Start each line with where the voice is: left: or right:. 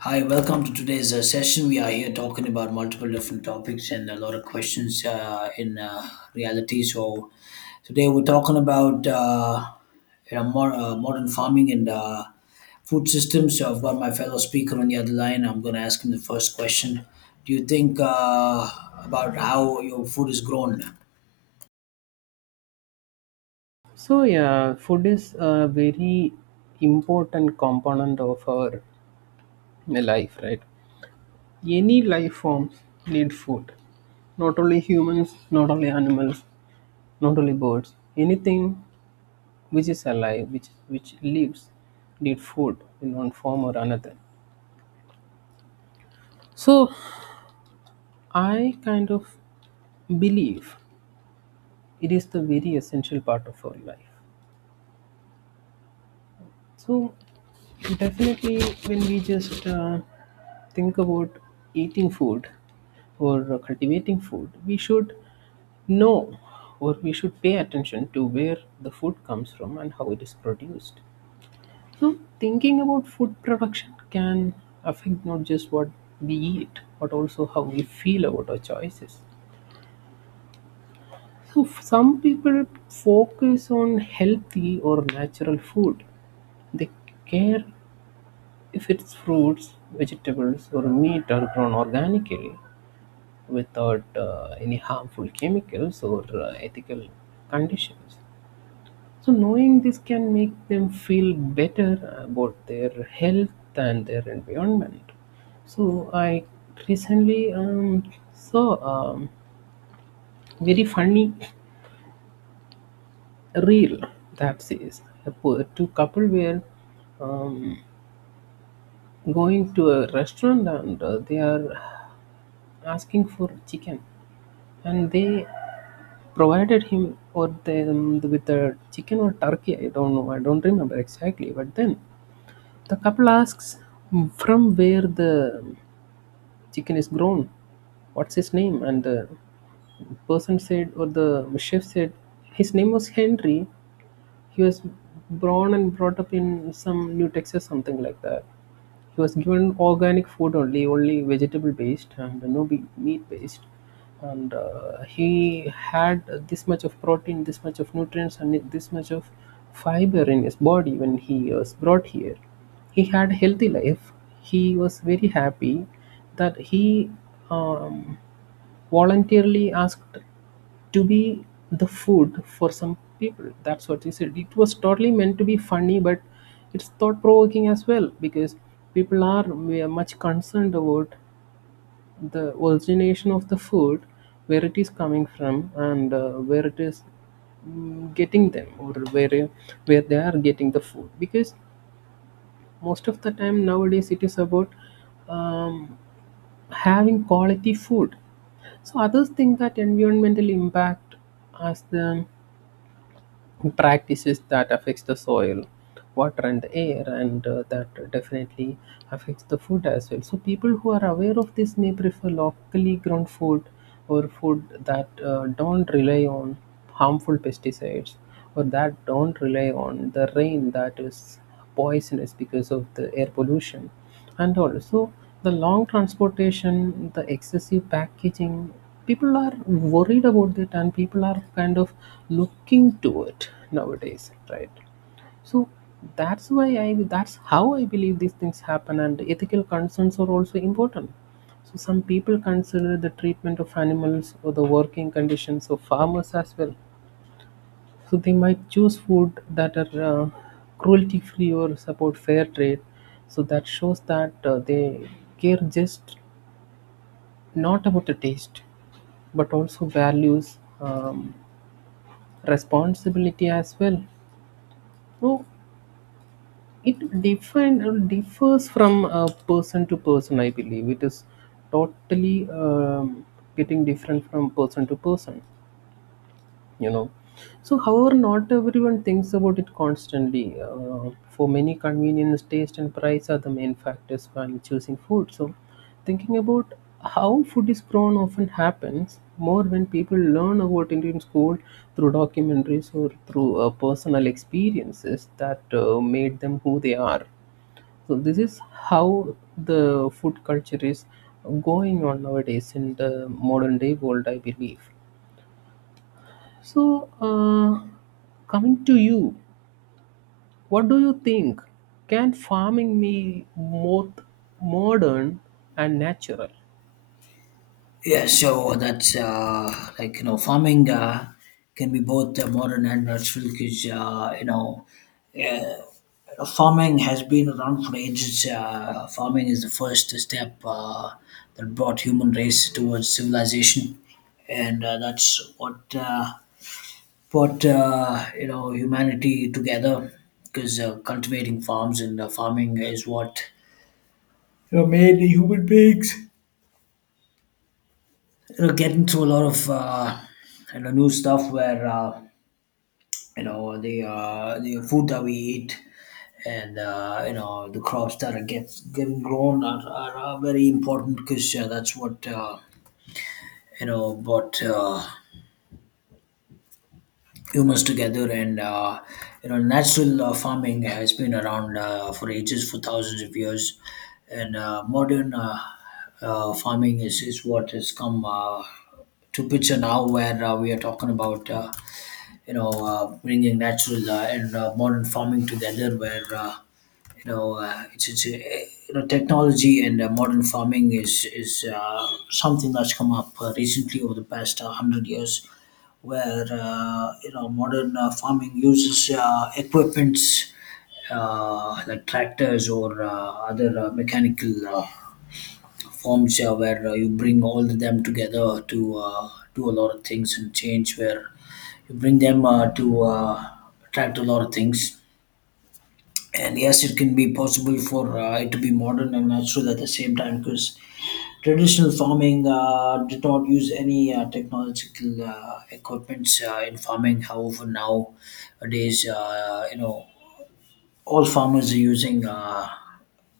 left: Hi, welcome to today's session. We are here talking about multiple different topics and a lot of questions in reality. So today we're talking about modern farming and food systems. So I've got my fellow speaker on the other line. I'm going to ask him the first question. Do you think about how your food is grown?
right: So yeah, food is a very important component of our life, right? Any life forms need food. Not only humans, not only animals, not only birds. Anything which is alive, which lives, need food in one form or another. So I kind of believe it is the very essential part of our life. So definitely, when we just think about eating food or cultivating food, we should know or we should pay attention to where the food comes from and how it is produced. So thinking about food production can affect not just what we eat, but also how we feel about our choices. So some people focus on healthy or natural food. They care if its fruits, vegetables, or meat are grown organically without any harmful chemicals or ethical conditions. So, knowing this can make them feel better about their health and their environment. So, I recently saw a very funny reel that says two couple were um, going to a restaurant and they are asking for chicken. And they provided him or them with a chicken or turkey. I don't know. I don't remember exactly. But then the couple asks, " from where the chicken is grown. What's his name?" And the person said, or the chef said, his name was Henry, he was born and brought up in some New Texas, something like that. He was given organic food only, only vegetable based and no meat based. And he had this much of protein, this much of nutrients, and this much of fiber in his body when he was brought here. He had a healthy life. He was very happy that he um, voluntarily asked to be the food for some people. That's what he said. It was totally meant to be funny, but it's thought provoking as well because people are we are much concerned about the origination of the food, where it is coming from, and where it is getting them or where they are getting the food because most of the time nowadays it is about um, having quality food. So others think that environmental impact as the practices that affects the soil, water and the air, and that definitely affects the food as well. So people who are aware of this may prefer locally grown food or food that don't rely on harmful pesticides or that don't rely on the rain that is poisonous because of the air pollution, and also the long transportation, the excessive packaging. People are worried about it, and people are kind of looking to it nowadays, right? So that's how I believe these things happen, and ethical concerns are also important. So some people consider the treatment of animals or the working conditions of farmers as well, so they might choose food that are cruelty free or support fair trade. So that shows that they care just not about the taste, but also values, responsibility as well. So it differs from person to person, I believe. It is totally getting different from person to person. you know so however, not everyone thinks about it constantly. For many, convenience, taste and price are the main factors when choosing food. So thinking about how food is grown often happens more when people learn about Indian school through documentaries or through personal experiences that made them who they are. So this is how the food culture is going on nowadays in the modern day world, I believe. So, coming to you, what do you think? Can farming be both modern and natural?
left: Yeah, so that's farming can be both modern and natural because uh, farming has been around for ages. Farming is the first step that brought human race towards civilization, and that's what brought humanity together. Because cultivating farms and farming is what made the human beings getting through a lot of new stuff where. The food that we eat and the crops that getting grown are very important because that's what brought humans together, and natural farming has been around for ages, for thousands of years, and modern farming is what has come to picture now, where we are talking about bringing natural and modern farming together, where it's technology and modern farming is something that's come up recently over the past hundred years, where modern farming uses equipments like tractors or other mechanical forms, where you bring all of them together to do a lot of things and change, where you bring them to attract a lot of things. And yes, it can be possible for it to be modern and natural at the same time, because traditional farming did not use any technological equipments in farming. However, nowadays all farmers are using uh,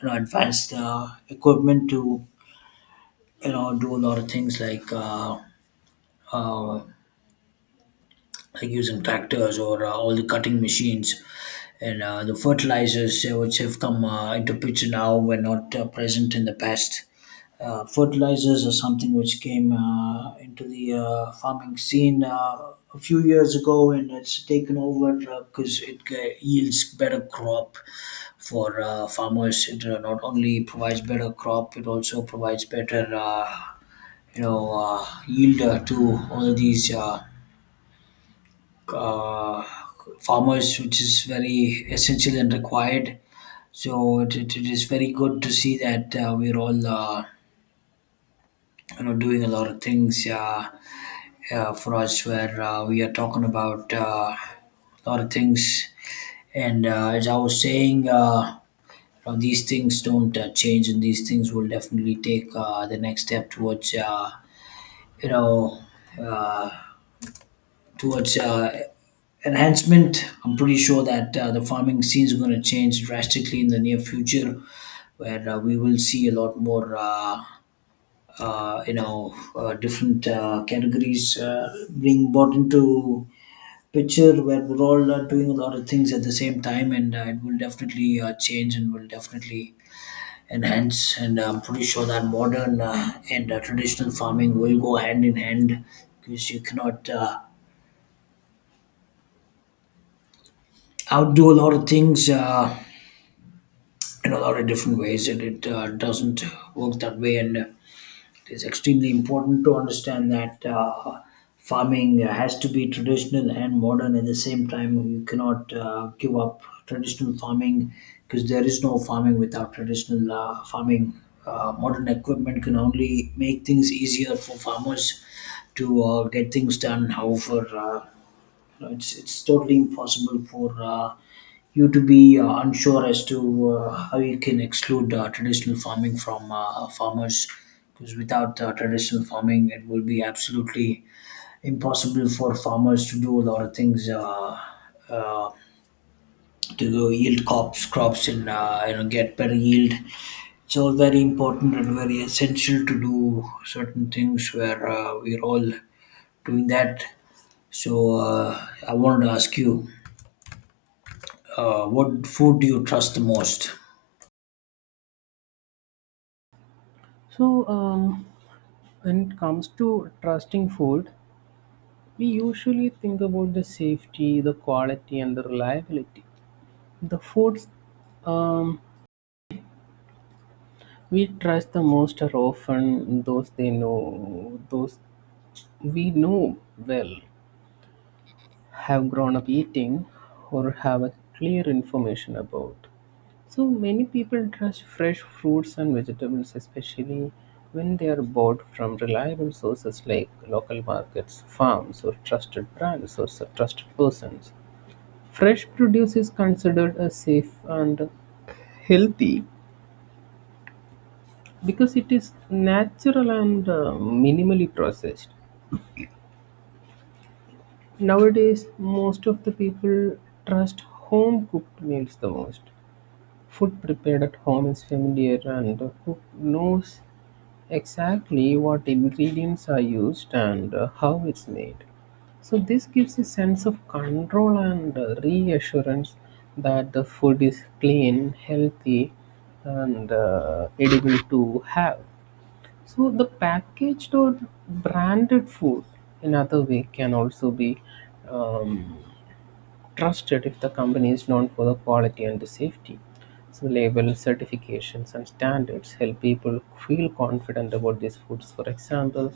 left: you know advanced equipment to do a lot of things, uh, like using tractors or all the cutting machines, and the fertilizers which have come into picture now were not present in the past. Fertilizers are something which came into the farming scene a few years ago, and it's taken over because it yields better crop for farmers. It not only provides better crop, it also provides better, yield to all these. Uh, Farmers, which is very essential and required. So it is very good to see that we're all doing a lot of things for us, where we are talking about a lot of things. And as I was saying, these things don't change, and these things will definitely take the next step towards you know. Uh, towards uh, enhancement. I'm pretty sure that the farming scene is going to change drastically in the near future, where we will see a lot more, different categories being brought into picture, where we're all doing a lot of things at the same time, and it will definitely change and will definitely enhance. And I'm pretty sure that modern and traditional farming will go hand in hand, because you cannot. I would do a lot of things in a lot of different ways, and it doesn't work that way. And it is extremely important to understand that farming has to be traditional and modern at the same time. You cannot give up traditional farming, because there is no farming without traditional farming. Modern equipment can only make things easier for farmers to get things done. However, it's totally impossible for you to be unsure as to how you can exclude traditional farming from farmers, because without traditional farming it will be absolutely impossible for farmers to do a lot of things uh, to go yield crops and get better yield. It's all very important and very essential to do certain things where we're all doing that. So I wanted to ask you, what food do you trust the most?
right: So, when it comes to trusting food, we usually think about the safety, the quality, and the reliability. The foods um, we trust the most are often those they know, those we know well. Have grown up eating or have a clear information about. So many people trust fresh fruits and vegetables, especially when they are bought from reliable sources like local markets, farms, or trusted brands or trusted persons. Fresh produce is considered a safe and healthy because it is natural and minimally processed. Nowadays, most of the people trust home cooked meals the most. Food prepared at home is familiar, and the cook knows exactly what ingredients are used and how it's made. So, this gives a sense of control and reassurance that the food is clean, healthy, and edible to have. So, the packaged or branded food, in other way, can also be um, trusted if the company is known for the quality and the safety. So labels, certifications, and standards help people feel confident about these foods. For example,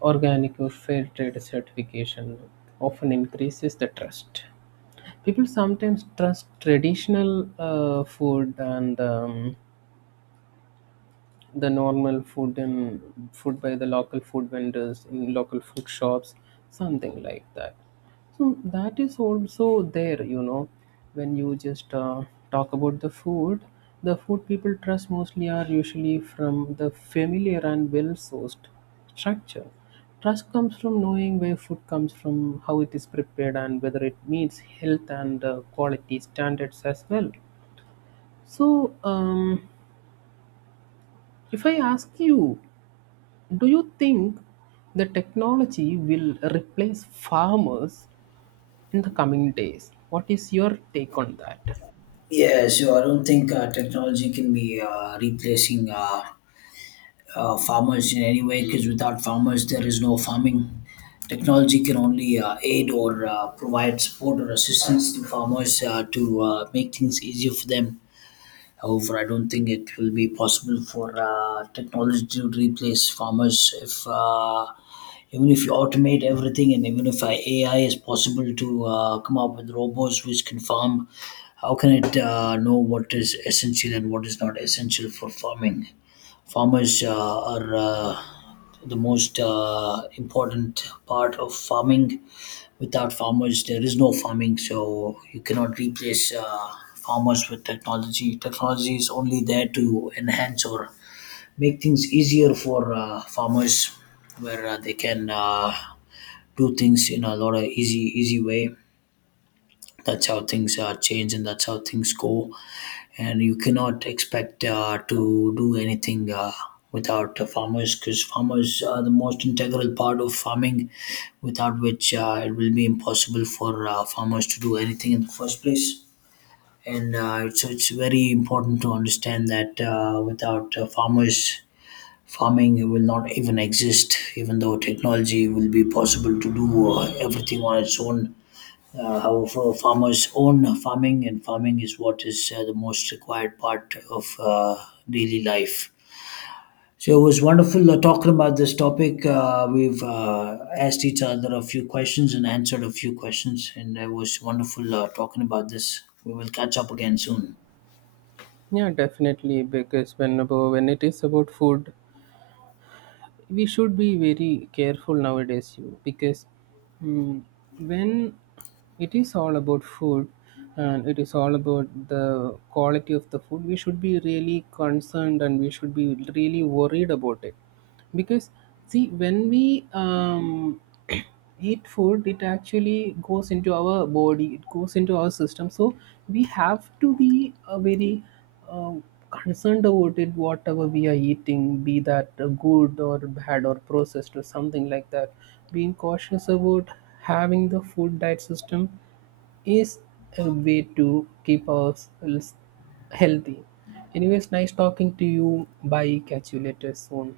right: organic or fair trade certification often increases the trust. People sometimes trust traditional food and the normal food and food by the local food vendors in local food shops, something like that. So that is also there, you know. When you just talk about the food, the food people trust mostly are usually from the familiar and well sourced structure. Trust comes from knowing where food comes from, how it is prepared, and whether it meets health and quality standards as well. So if I ask you, do you think the technology will replace farmers in the coming days? What is your take on that?
left: Yeah, so I don't think technology can be replacing farmers in any way, because without farmers, there is no farming. Technology can only aid or provide support or assistance to farmers to make things easier for them. However, I don't think it will be possible for technology to replace farmers if even if you automate everything, and even if AI is possible to come up with robots which can farm, how can it know what is essential and what is not essential for farming? Farmers are the most important part of farming. Without farmers there is no farming, so you cannot replace farmers with technology. Technology is only there to enhance or make things easier for farmers, where they can do things in a lot of easy way. That's how things change, and that's how things go. And you cannot expect to do anything without farmers, because farmers are the most integral part of farming, without which it will be impossible for farmers to do anything in the first place. And so it's very important to understand that without farmers, farming will not even exist, even though technology will be possible to do everything on its own. However, farmers own farming, and farming is what is the most required part of daily life. So it was wonderful talking about this topic. We've asked each other a few questions and answered a few questions, and it was wonderful talking about this. We will catch up again soon.
right: Yeah, definitely. Because when it is about food, we should be very careful nowadays. You because mm, when it is all about food and it is all about the quality of the food, we should be really concerned and we should be really worried about it. Because see, when we eat food, it actually goes into our body, it goes into our system. So we have to be very uh, concerned about it, whatever we are eating, be that good or bad or processed or something like that. Being cautious about having the food diet system is a way to keep ourselves healthy. Anyways, nice talking to you. Bye, catch you later soon.